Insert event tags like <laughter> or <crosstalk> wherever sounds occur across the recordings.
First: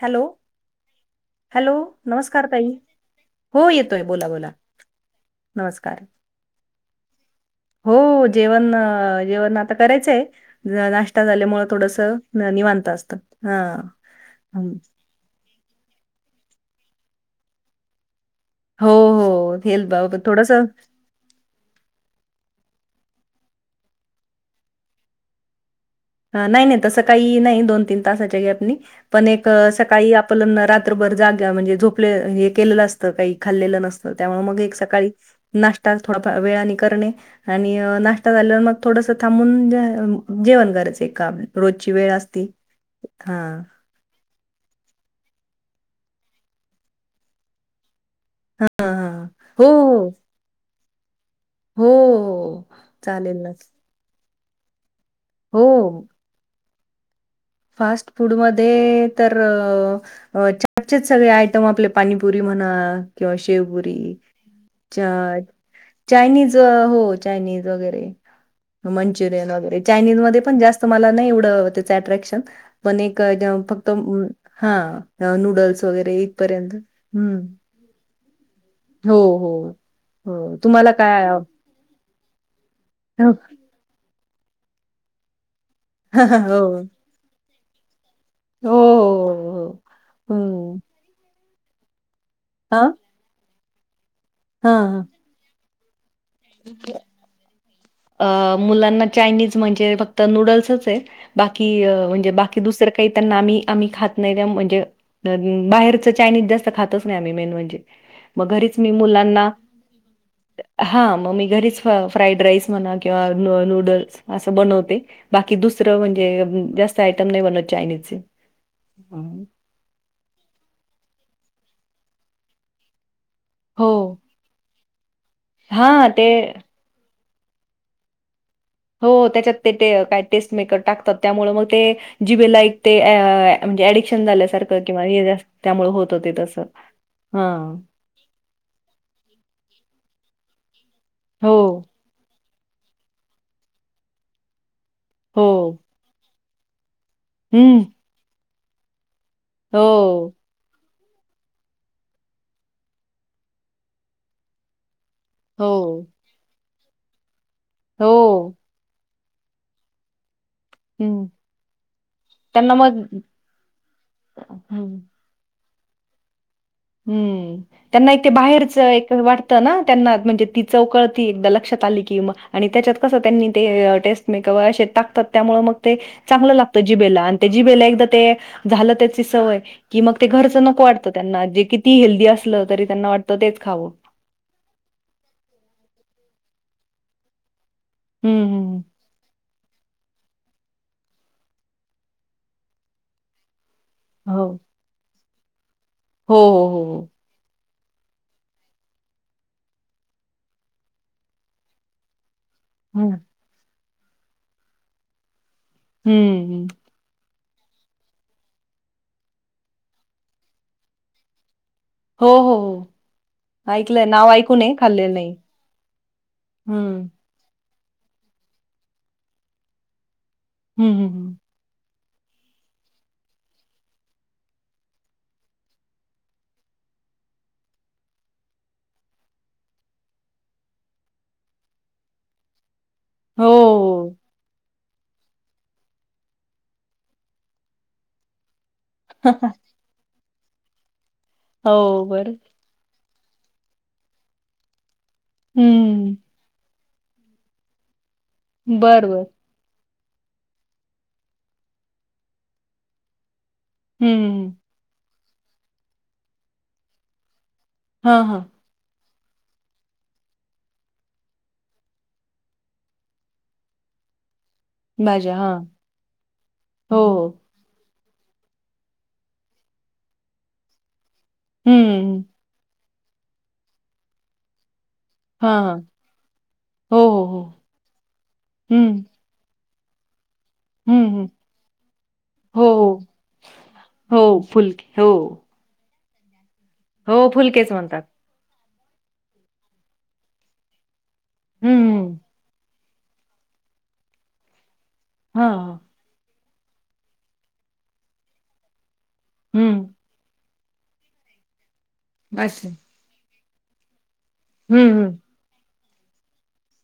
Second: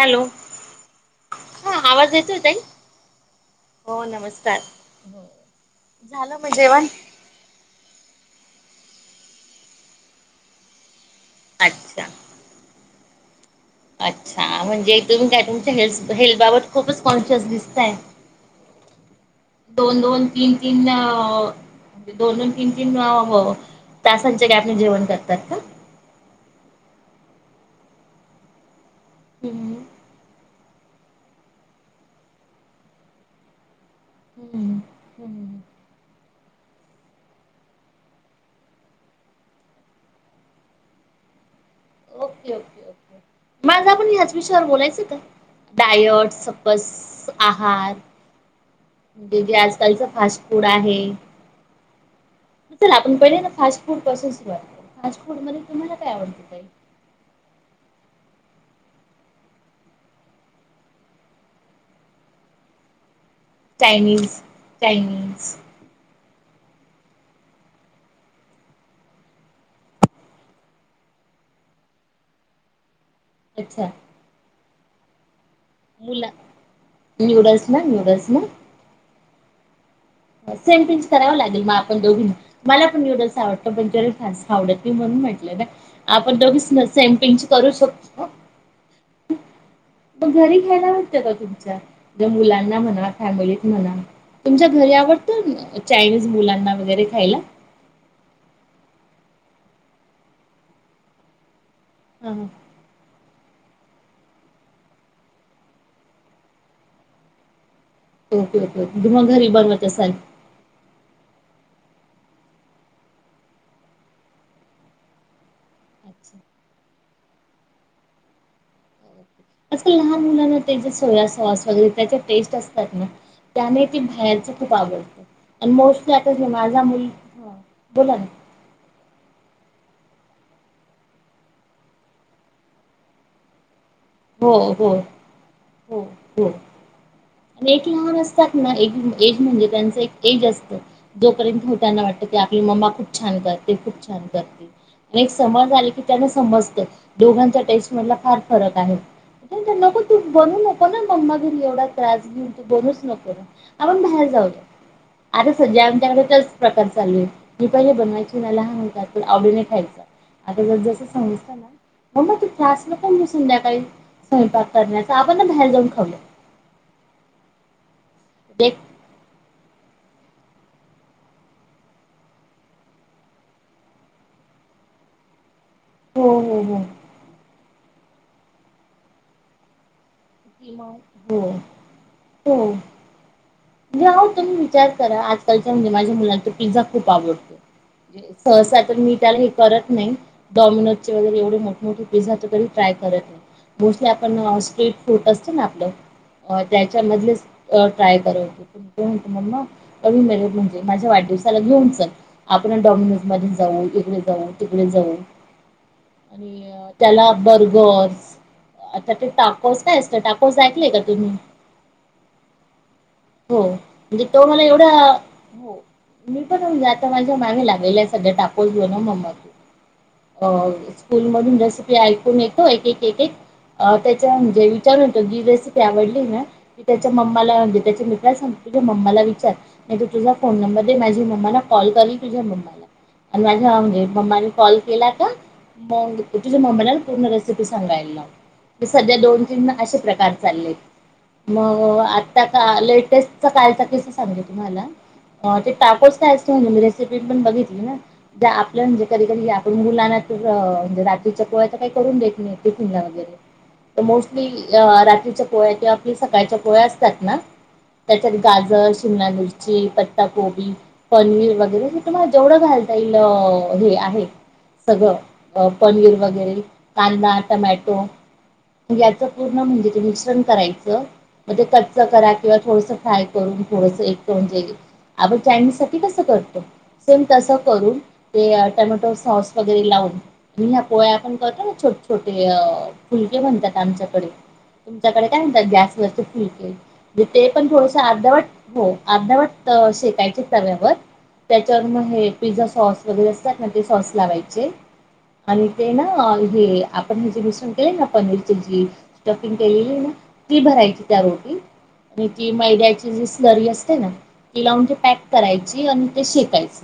Hello. Hello हा आवाज येतोय नमस्कार ताई हो येतोय बोला बोला नमस्कार झालं मग हो जेवण जेवण आता करायचंय जर नाश् जेवण झाल्यामुळे अच्छा थोडसं निवांतता असतं हा अच्छा हम्म. म्हणजे तुम्ही काय तुमच्या हेल् हेल्थ बाबत खूपच कॉन्शियस दिसताय हो हो हेल्थ दोन बाबत दोन तीन थोडंसं तीन अ दोन दोन तीन तीन तासांचे ग्यापने जेवण करतात का नाही नाही तस काही नाही दोन तीन तासाचे गॅप नी पण एक हम्म सकाळी आप तुलन्ना रात्रभर जाग्या म्हणजे झोपले हे केलेलं असतं काही खाल्लेलं नस ह त्यामुळे मग एक हम्म सकाळी हम्म नाश्ता थोडाफार वेळाने करणे आणि नाश्ता झाल्यावर मग थोडस थांबून जेवण करायचं आहे का आप. रोजची वेळ असती ओके ओके ओके हा. मग आपण ह्याच विषयावर बोलायचं का डायट सपस आहार ह ह म्हणजे जे आजकालच फास्ट फूड आहे हो हो चला आपण चालेल करुया ना फास्ट फू खूपसे हो णती फास्ट फूडमध्ये तर अ छटचेच सगळे आयटम आपले पाणीपुरी म्हणा किंवा शेवपुरी चायनीज चचा. चायनीज चायनीज हो चायनीज वगैरे मंचुरियन वगैरे चायनीज मध्ये पण जास्त मला नाही एवढं त्याचं अट्रॅक्शन पण एक जेव्हा अच्छा फक्त मु हा आ नूडल्स वगैरे इथपर्यंत मुलं हम्म न्यूडल्स ना न्यूडल्स ना हो हो. हो सेम तुम्हाला टंच काय करावं आव- लागेलग आपण दोघीनी मला पण नूडल्स आवडत पण त्याला फास आवडत नाही म्हणून म्हटलं ना आपण बघच हो ना सॅम्पिंग करू शकतो. हो हो, मग हो. घरी हं. घ्यायला वाटतं का तुमच्या ज मुलांना हां? म्हणा फॅमिलीत म्हणा तुमच्या घरी हां. आवडत चायनीज मुलांना वगैरे खायला अ मुलांना चायनीज म्हणजे फक्त नूडल्सच आहे बाकी म्हणजे हा बाकी दुसर क ते त्यांना आम्ही आम्ही खात नाही त्या म्हणजे धनी बाहेरच चायनीज जास्त खातच नाही आम्ही मेन म्हणजे मग ओके ओके त मग घरी बनवत असाल. हा मग मी घरीच फ्राईड राईस म्हणा किंवा नूडल्स असं बनवते. बाकी दुसरं अच्छा म्हणजे जास्त आयटम नाही. बनत चायनीजचे, अस लहान मुलांना त्यांचे सोया सॉस वगैरे त्याच्या टेस्ट असतात ना. त्याने हो. ती बाहेरच खूप आवडत. आणि हां, मोस्टली ते आता माझा मुलगा बोला ना हो त्याच्यात ते काय टेस्ट मेकर टाकतात, त्यामुळे मग ते. जीभेला लाईक ते ॲ म्हणजे ॲडिक्श हो झाल्याासारखं हो किंवा ये जा त्यामुळे हो होत होते तस हा. ज म्हणजे त्यांच एक एज असतं जो हो, करयंत खोट्यांना वाटत. ते आपली मम्मा खूप छान करते, खूप छान करते, पण एक हो. समज आली की त्याना समजतय. दोघांचा हं. टेस्ट मधला फार फरक आहे. हो, नको तू बनू पण मम्मा घरी एवढा त्रास घेऊन. तू बनूच नको ना आपण बाहेर जाऊ. आता सज्या हो, आमच्याकडेचच प्रकार चालू आहे. मी पहिले बनवायची हो. म्हणायला ह म्हणतात आवडी नाही खायच. आता जर जस हं. समजता. ना ममा तू त्यांना त्रासला मग प ब संध्याकाळी स्वयंपाक हं. करण्याचा आपण ना बाहेर जाऊन खाऊया. हम्म त्यांना एक ते बाहेरच एक वाट त्यांना म्हणजे ती चव कळती एक लक्षात आली की त्याच्यात कस त्यांनी म क असतात त्यामुळे मग ते हो चांगलं हो लागत हो. जिबेला, आणि जिबेला, एकदा ते झालं. त्याची सवय की मग ते घरचं की नको वाटतं मग त्यांना हो जे किती हेल्दी असलं तरी त्यांना वाटतं तेच खावं तम्ही विचार रा आजकालच्या म्हणे माझ्या मुला तर पिझा खूप आवडतो. हं, सहसा हं. तर मीठ आला हे करत नाही. डॉमिनोजचे वगैरे एवढे मोठ मोठठी पिझ्झा तर तरी ट्राय करत नाही मोस्टली हो. आपण स्ट्रीट फट असत ना हो, आपलं हो, हो. त्याच्यामधले ट्राय करते. म्हटले मग् अ मेरट म्हणजे माझ्या वाढदिवसाला घेऊन चल. आपण हं, डॉमिनोज मध्ये जाऊ, इकडे जाऊ, तिकडे जाऊ, हं. आणि त्याला बर्गर्स आता ते ताक <unintelligible> काय असतं. टाकसा ऐकलं का तुम्ही? हो हो हो. हो ऐकलंय म्हणजे नाव तो ऐकून मला आहे एवढा खाल्लेलं नाही. हो मी पण जात. हं. तो मागे लागलेला आहे टाकळस बनव मम्मा, हं, हं, स्कूल हं. मधून रेस ऐकून येतो एक एक एक त्याच्या म्हणजे विचारून होतो. की रेसिपी आवडली ना क त्याच्या मम्माला म्हणजे. त्याच्या मित्रांला सांग. मम्माला विचार, नाही तू तुझा फोन नंबर दे माझी मम्माला कॉल करेल तुझ्या मम्माला हो, आणि हो. माझ्या कॉल केला का? तुझ्या मम्मीला पूर्ण रेसिपी सांगायला ना. सध्या दोन, तीन, असे प्रकार चालले आहेत. मग हो, बरं. आता का लेटेस्टचा कालचा कस सांगते तुम्हाला. ते हं. टाकोच काय अस ती रेसिपी पण बघितली ना आपलं. म्हणजे बरं, बरं. कधी कधी पण मुलांना तर म्हणजे रात्रीच्या पोळ्या तर काही करून देत नाही टिफिन ला वगैरे तर हं, हं. मोस्टली रात्रीच्या पोळ्या, किंवा आपली सकाळच्या पोळ्या, असतात. ना हां, त्याच्यात हां. गाजर शिमला मिरची पत्ता कोबी पनीर वगैरे हे तुम्हा जेवढं घालता येईल. हे आहे. भाज्या, हां. सगळं पनीर वगैरे हो, कांदा टामॅटो याच पूर्ण म्हणजे ते मिश्रण करायचं म ते हं. हो. कच्च हं, हं. करा किंवा थोडस फ्राय करून थोडस एक करून जाईल. आपण हां, चायनीज हां. साठी कसं करतो हो, सेम हो, हो. तसं करून ते हं, टमॅटो सॉस वगैरे लावून म ह्या हं, पोळया हं. आपण करतो, ना छोटे, छोटे अ हो, हो. फुलके म्हणतात आमच्याकडे हो, फुलके. हो. तुमच्याकडे काय म्हणतात गॅस वरचे फुलके हो, ते पण फुलकेच थोडंसं म्हणतात. अर्धवट हो अर्ध्यावट शेकायचे तव्यावर हं, त्याच्यावर मग हं. हे पिझ्झा, सॉस, वगैरे असतात. ना ते सॉस लावायचे हां, आणि हां. ते ना आपण हे जेस <unintelligible> ना पनीरची ज स्टफिंग केलेली हं. आहे ना ती भरायची त्या रोटी आणि ती अच्छा. मैद्याची जी स्लरी असते ना ति लावून हं, तेे हं. पॅक करायची आणि ते शेकायच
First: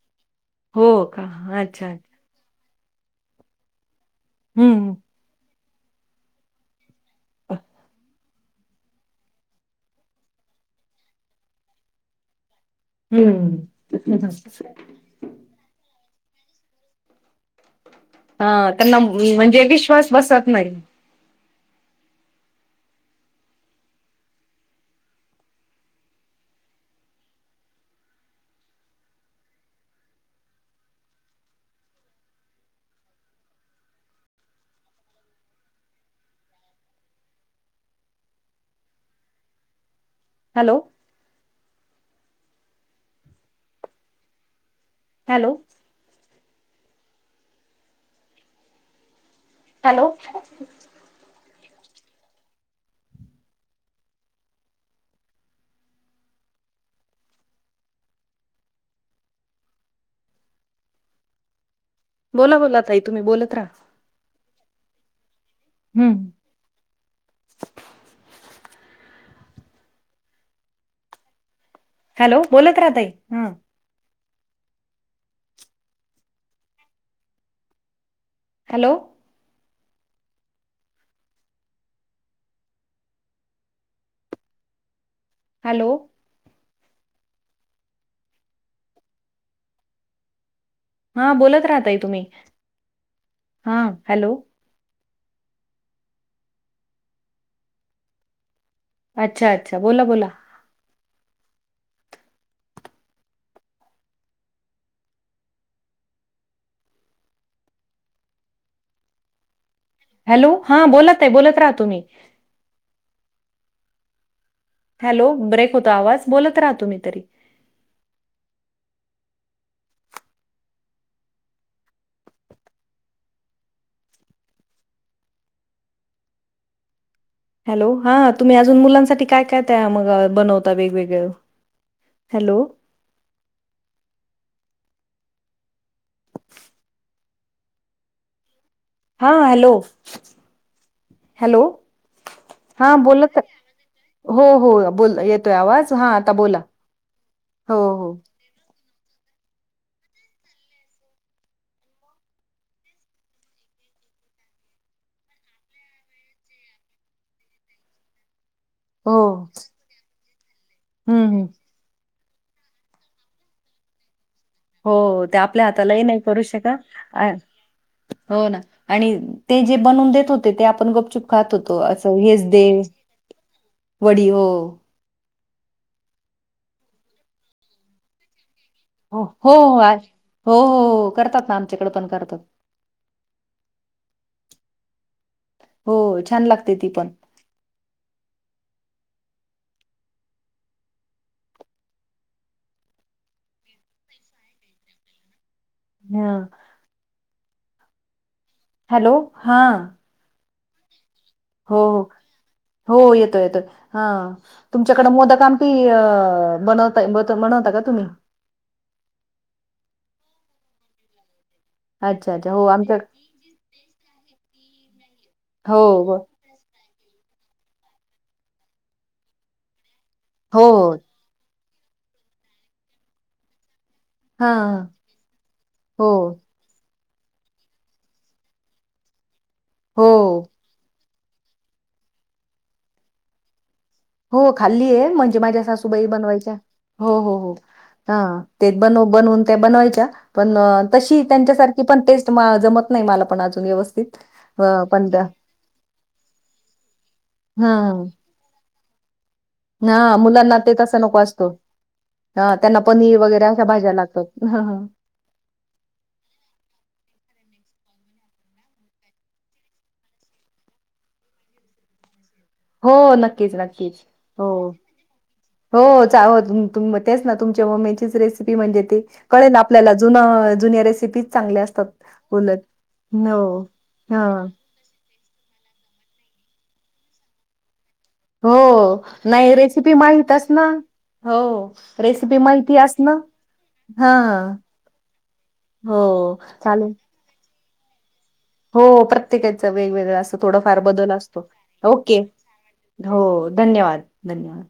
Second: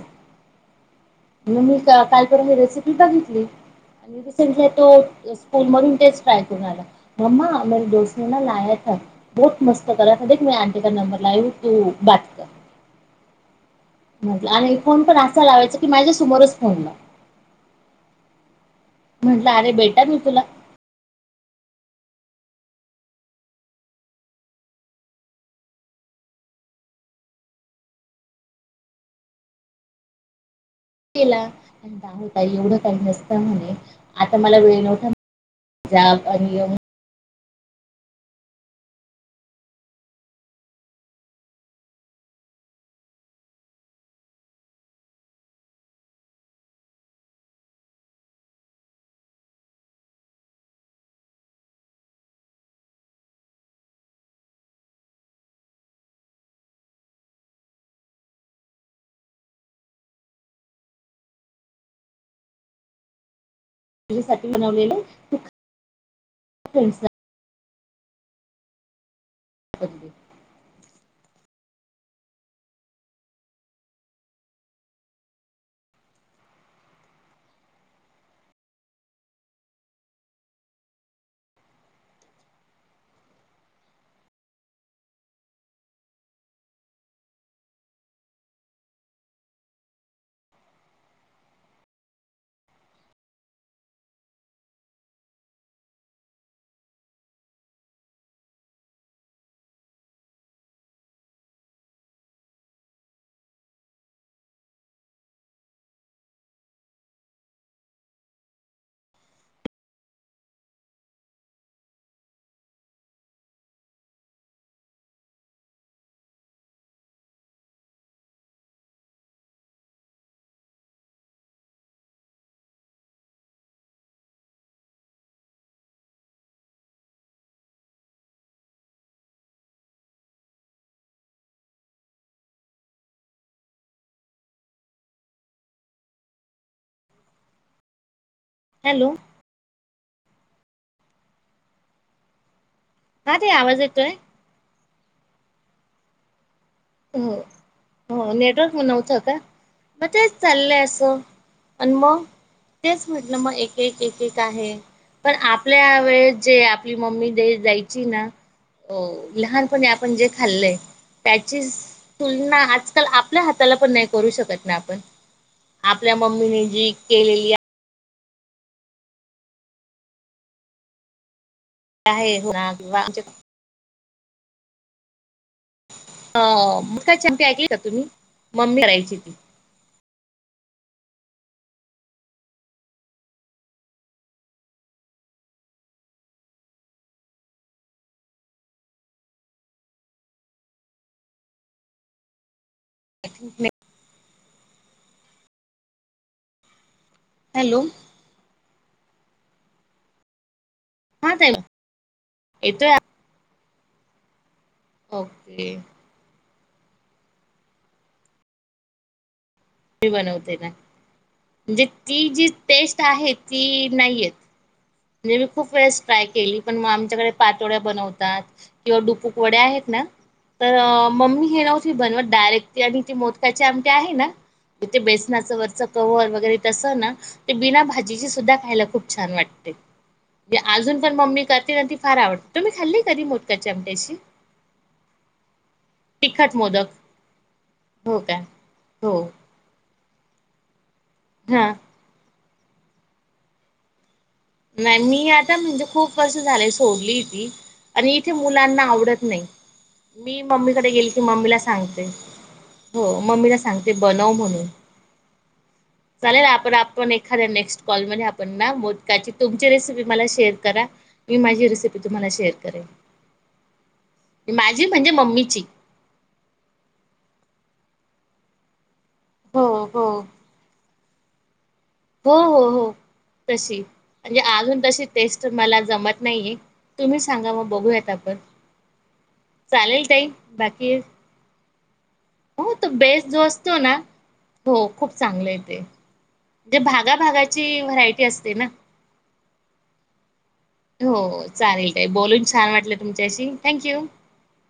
हो का? म्हणून मी अच्छा. काय कर रेसिपी बघितली आणि रिसेंटली हं, तो हं. स्कूल मधून तेच ट्राय करून आला. मम्मा मेरे दोस्त लया बहो मस्त करा दे मै आंटी का नंबर लाय ह तू बात कर हं. म्हटलं आणि फोन पण असा लावायचा की माझ्यासमोरच फोन लाव हा त्यांना म्हटलं म्हणजे अरे बेटा विश्वास मी तुला बसत नाही. ला होता एवढं काही जास्त म्हणे आता मला वेळ नव्हता चहा पाणी आणि हॅलो हॅलो हॅलो बोला बोला ताई तुम्ही बोलत राहा. साठी बनवलेलं. हम्म <unintelligible> अ <inaudible> हॅलो. बोलत, राह ताई हं हॅलो हॅलो हा बोलत राहा ताई तुम्ही हा हॅलो अच्छा अच्छा बोला बोला. हॅलो हा बोला ताई तुम्ही बोलत राहा तुम्ही. हॅलो ब्रेक होतो. आवाज बोलत रहा तुम्ही तरी हॅलो. हा तुम्ही अजून मुलांसाठी काय काय त्यांना मग बनवता वेगवेगळं. हॅलो हॅलो हां हॅलो, हॅलो हा बोला ताई ते आवाज येतोय हो हो बोल येतोय आवाज हा आता बोला हो. हो. नेटवर्क म नव्हतं काय? मग तेच चाललं. असं अनुभव तेच म्हटलं मग एक एक एक एक आहे पण आपल्या वेळेस जे आपली मम्मी दे द्यायची ना हो लहानपणी आपण जे खाल्लंय हम्म त्याची तुलना आजकाल आपल्या हाताला पण नाही करू शकत. ना आपण हो. ते आपल्या हातालाही आपल्या नाही करू, मम्मीने शकत जी अ केलेली हो ना आणि ते जे बनवून देत होते. ते आपण गपचुप खात होतो असं आहे हेच हो दे ना किंवा आमच्या वडी हो अ मग काय मपी ऐक का तुम्ही मम्मी हो. ती हो. हो हो करतात. ना आमच्याकडे पण करतात. हो. छान लागते. ती पण. <unintelligible> हां हॅलो हॅलो, हा. हा ताई हो येतोय हो हो येतो येतो हा. तुमच्याकडें मोद कामपी ओके बनवता का तुम्ही? मी बनवते ना म्हणजे ती अच्छा, जी अच्छा. हो आमच्या टेस्ट आहे ती नाहीयेत. म्हनजे मी खूप हो, वेळेस हो. ट्राय केली. पणग आमच्याकडे पातोळ्या बनवतात. किंवा डुपुक वड्या आहेत. ना. हो, तर हो. मम्मी हे नव्हती बनवत डायरेक्ट ती आणि ती मोदका्याचे आमटे आहे. ना. हां. इथे बेसनाचं वरच क हो, वगैरे तस ना ते बिना भाजीची सुद्धा खायला खूप छान वाटते. हो. अजून पण मम्मी करते ना ती फार आवड तुम्ही खाल्ली कधी मोदकाची आमटी अशी? हो खाल्ली आहे म्हणजे माझ्या सासूबाई बनवायच्या तिखट मोदक हो हो हो. हो हा काय ते बन हो बनवून त्या बनवायच्या पण तशी त्यांच्या हा सारखी पण टेस्ट जमत नाही मला पण अजून व्यवस्थित अ, नाही पण त्या मी आता म्हणजे खूप वर्ष झाले सोडली ती हां, आणि ते मुलांना आवडत नाही हां. मी मुलांना ते मम्मीकडे तसा गेल नको की असतो. मम्मीला सांगते. हा त्यांना पनीर हो वगैरे मम्मीला अशा भाज्या सांगते लागतात. बनव म्हणून चालेल आपण आपण एखाद्या नेक्स्ट कॉल मध्ये आपण ना. ची तुमची रेसिपी मला शेअर करा मी माझी रेसिपी तुम्हाला शेअर हो करेन नक्कीच-नक्कीच हो-हो. माझी म्हणजे मम्मीची तेच ना तुमच्या मम्मी चीच रेसिपी म्हणजे ते कळे ना हो आपल्याला हो जुन जुन्या रेसिपी चांगल्या असतात. हो उलट हो हो तशी हा म्हणजे अजून तशी टेस्ट मला जमत नाहीये तुम्ही सांगा म बघूयाता. हो नाही रेसिपी चालेल काही माहितच ना बाकी? हो रेसिपी हो माहिती तो असणं बेस्ट जो असतो ना हा हो खूप चांगलं आहे हो ते जे चालेल भागाभगाची व्हरायटी असते ना. हो प्रत्येकाच वेगवेगळं थोड फार बदल हो असतो चालेल ताई ओके बोलून छान वाटलं हो तुमच्याशी थँक्यू. धन्यवाद.